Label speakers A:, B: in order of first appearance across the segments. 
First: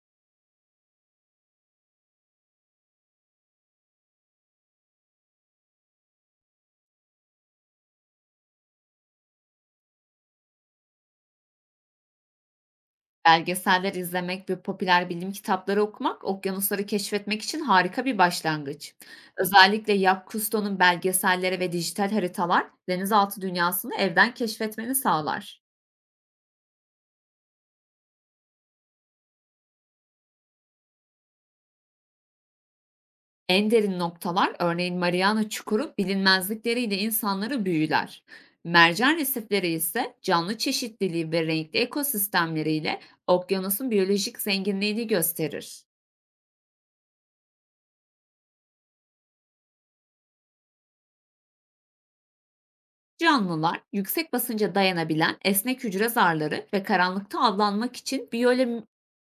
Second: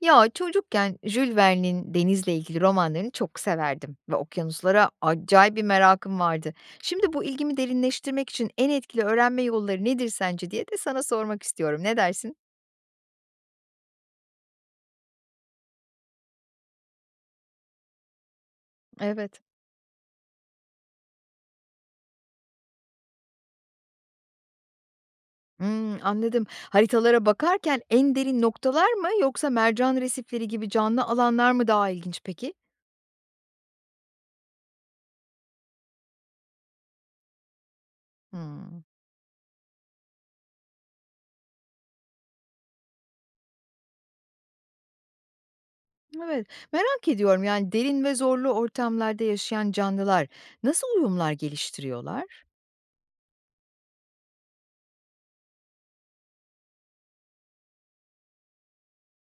A: Ya, çocukken Jules Verne'in denizle ilgili romanlarını çok severdim ve okyanuslara acayip bir merakım vardı. Şimdi bu ilgimi derinleştirmek için en etkili öğrenme yolları nedir sence diye de sana sormak istiyorum. Ne dersin?
B: Belgeseller izlemek ve popüler bilim kitapları okumak, okyanusları keşfetmek için harika bir başlangıç.
A: Evet.
B: Özellikle Jacques Cousteau'nun belgeselleri ve dijital haritalar, denizaltı dünyasını evden keşfetmeni sağlar.
A: Hımm, anladım. Haritalara bakarken en derin noktalar mı yoksa mercan resifleri gibi canlı alanlar mı daha ilginç peki?
B: En derin noktalar, örneğin Mariana Çukuru, bilinmezlikleriyle insanları büyüler.
A: Hımm.
B: Mercan resifleri ise canlı çeşitliliği ve renkli ekosistemleriyle okyanusun biyolojik zenginliğini gösterir.
A: Evet, merak ediyorum, yani, derin ve zorlu ortamlarda yaşayan canlılar nasıl uyumlar geliştiriyorlar?
B: Canlılar yüksek basınca dayanabilen esnek hücre zarları ve karanlıkta avlanmak için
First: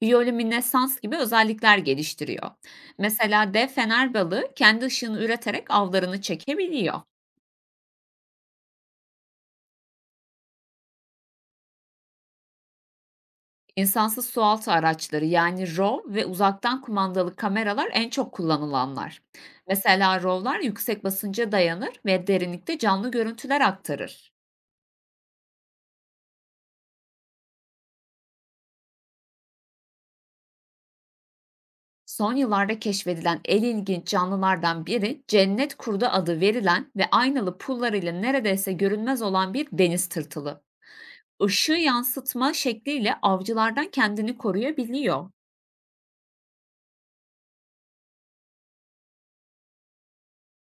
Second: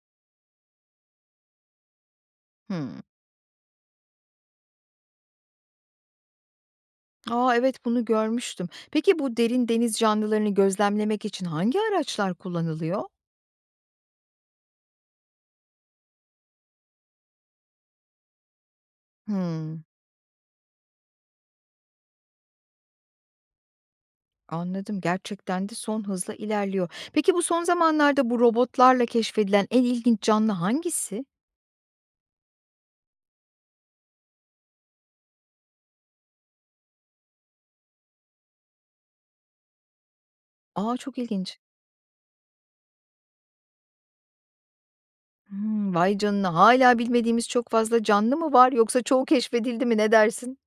B: biyolüminesans gibi özellikler geliştiriyor.
A: Hımm.
B: Mesela dev fener balığı kendi ışığını üreterek avlarını çekebiliyor.
A: A, evet, bunu görmüştüm. Peki bu derin deniz canlılarını gözlemlemek için hangi araçlar kullanılıyor?
B: İnsansız sualtı araçları yani ROV ve uzaktan kumandalı kameralar en çok kullanılanlar.
A: Hımm,
B: Mesela ROV'lar yüksek basınca dayanır ve derinlikte canlı görüntüler aktarır.
A: anladım. Gerçekten de son hızla ilerliyor. Peki bu son zamanlarda bu robotlarla keşfedilen en ilginç canlı hangisi?
B: Son yıllarda keşfedilen en ilginç canlılardan biri cennet kurdu adı verilen ve aynalı pullarıyla neredeyse görünmez olan bir deniz tırtılı.
A: A, çok ilginç.
B: Işığı yansıtma şekliyle avcılardan kendini koruyabiliyor.
A: Hımm, vay canına. Hala bilmediğimiz çok fazla canlı mı var yoksa çoğu keşfedildi mi, ne dersin?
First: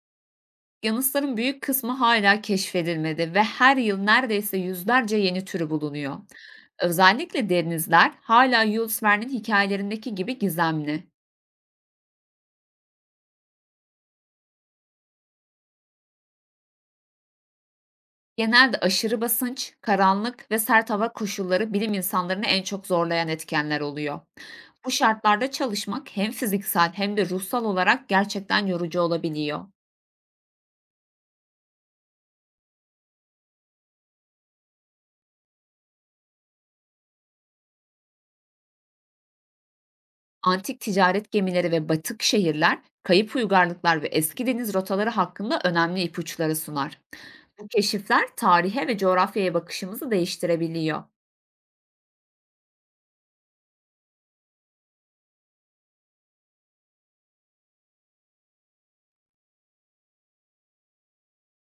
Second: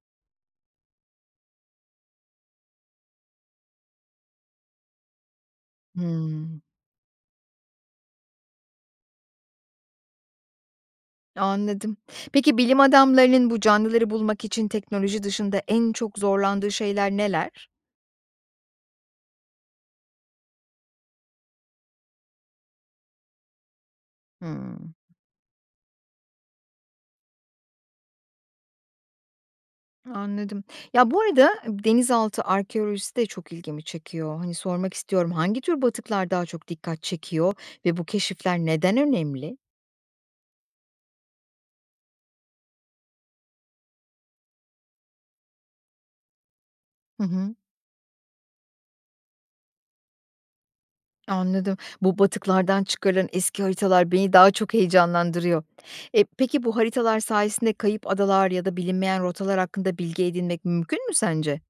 B: Yanısların büyük kısmı hala keşfedilmedi ve her yıl neredeyse yüzlerce yeni türü bulunuyor.
A: Hımm,
B: Özellikle denizler hala Jules Verne'in hikayelerindeki gibi gizemli.
A: anladım. Peki bilim adamlarının bu canlıları bulmak için teknoloji dışında en çok zorlandığı şeyler neler?
B: Genelde aşırı basınç, karanlık ve sert hava koşulları bilim insanlarını en çok zorlayan etkenler oluyor. Bu
A: Hımm.
B: şartlarda çalışmak hem fiziksel hem de ruhsal olarak gerçekten yorucu olabiliyor.
A: Anladım. Ya, bu arada denizaltı arkeolojisi de çok ilgimi çekiyor. Hani, sormak istiyorum, hangi tür batıklar daha çok dikkat çekiyor ve bu keşifler neden önemli?
B: Antik ticaret gemileri ve batık şehirler, kayıp uygarlıklar ve eski deniz rotaları hakkında önemli ipuçları sunar.
A: Hı hı.
B: Bu keşifler tarihe ve coğrafyaya bakışımızı değiştirebiliyor.
A: Anladım. Bu batıklardan çıkarılan eski haritalar beni daha çok heyecanlandırıyor. E, peki bu haritalar sayesinde kayıp adalar ya da bilinmeyen rotalar hakkında bilgi edinmek mümkün mü sence?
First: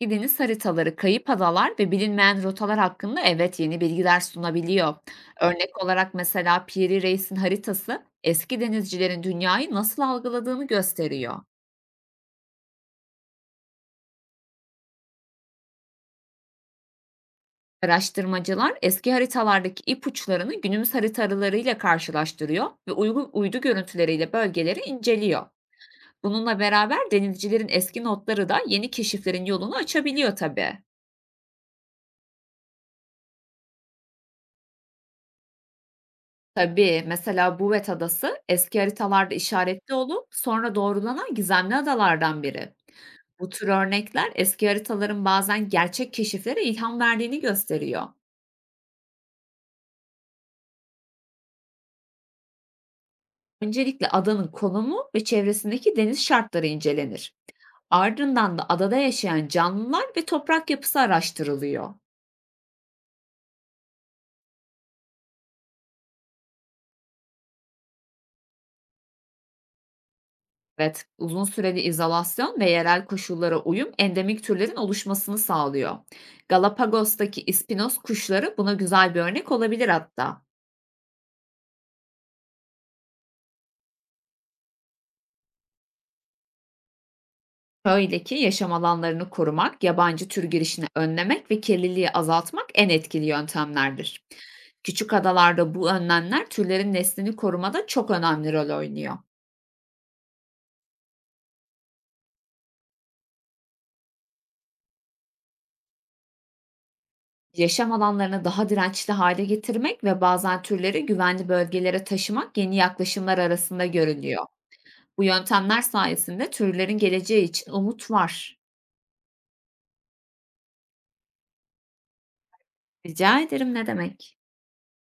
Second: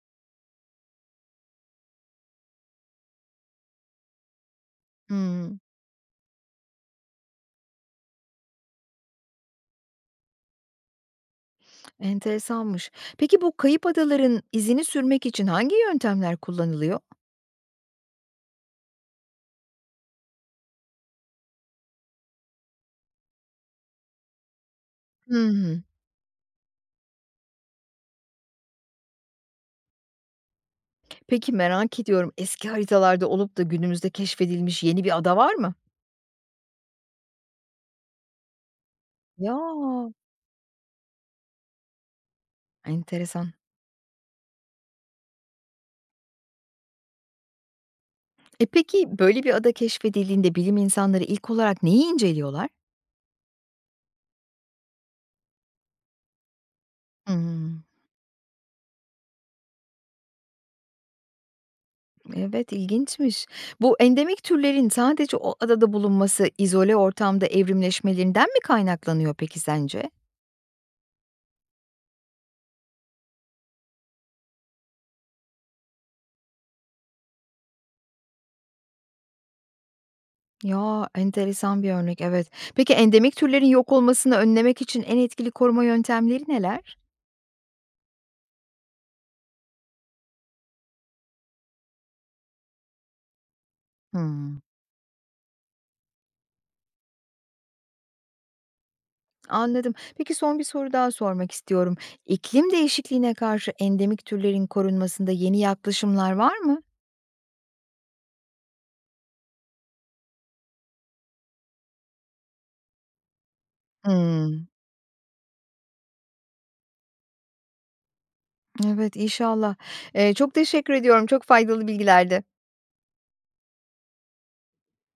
B: Gideniz haritaları, kayıp adalar ve bilinmeyen rotalar hakkında evet yeni bilgiler sunabiliyor.
A: Hımm,
B: Örnek olarak mesela Piri Reis'in haritası eski denizcilerin dünyayı nasıl algıladığını gösteriyor.
A: enteresanmış. Peki bu kayıp adaların izini sürmek için hangi yöntemler kullanılıyor?
B: Araştırmacılar eski haritalardaki ipuçlarını günümüz haritalarıyla karşılaştırıyor ve uydu görüntüleriyle bölgeleri
A: Hı
B: inceliyor.
A: hı.
B: Bununla beraber denizcilerin eski notları da yeni keşiflerin yolunu açabiliyor tabii.
A: Peki, merak ediyorum, eski haritalarda olup da günümüzde keşfedilmiş yeni bir ada var mı?
B: Tabii, mesela Bouvet Adası eski haritalarda işaretli
A: Ya!
B: olup sonra doğrulanan gizemli adalardan biri. Bu
A: Enteresan.
B: tür örnekler eski haritaların bazen gerçek keşiflere ilham verdiğini gösteriyor.
A: E, peki, böyle bir ada keşfedildiğinde bilim insanları ilk olarak neyi inceliyorlar?
B: Öncelikle adanın konumu ve çevresindeki deniz şartları incelenir.
A: Hımm.
B: Ardından da adada yaşayan canlılar ve toprak yapısı araştırılıyor.
A: Evet, ilginçmiş. Bu endemik türlerin sadece o adada bulunması, izole ortamda evrimleşmelerinden mi kaynaklanıyor peki sence?
B: Evet, uzun süreli izolasyon ve yerel koşullara uyum endemik türlerin oluşmasını sağlıyor. Galapagos'taki ispinos kuşları buna güzel bir örnek olabilir hatta.
A: Ya, enteresan bir örnek, evet. Peki endemik türlerin yok olmasını önlemek için en etkili koruma yöntemleri neler?
B: Şöyle ki yaşam alanlarını korumak, yabancı tür girişini önlemek ve kirliliği azaltmak en etkili yöntemlerdir.
A: Hımm.
B: Küçük adalarda bu önlemler türlerin neslini korumada çok önemli rol oynuyor.
A: Anladım. Peki son bir soru daha sormak istiyorum. İklim değişikliğine karşı endemik türlerin korunmasında yeni yaklaşımlar var mı?
B: Yaşam alanlarını daha dirençli hale getirmek ve bazen türleri güvenli bölgelere taşımak yeni yaklaşımlar arasında görülüyor.
A: Hmm.
B: Bu yöntemler sayesinde türlerin geleceği için umut var.
A: Evet, inşallah. Çok teşekkür ediyorum. Çok faydalı bilgilerdi.
B: Rica ederim ne demek?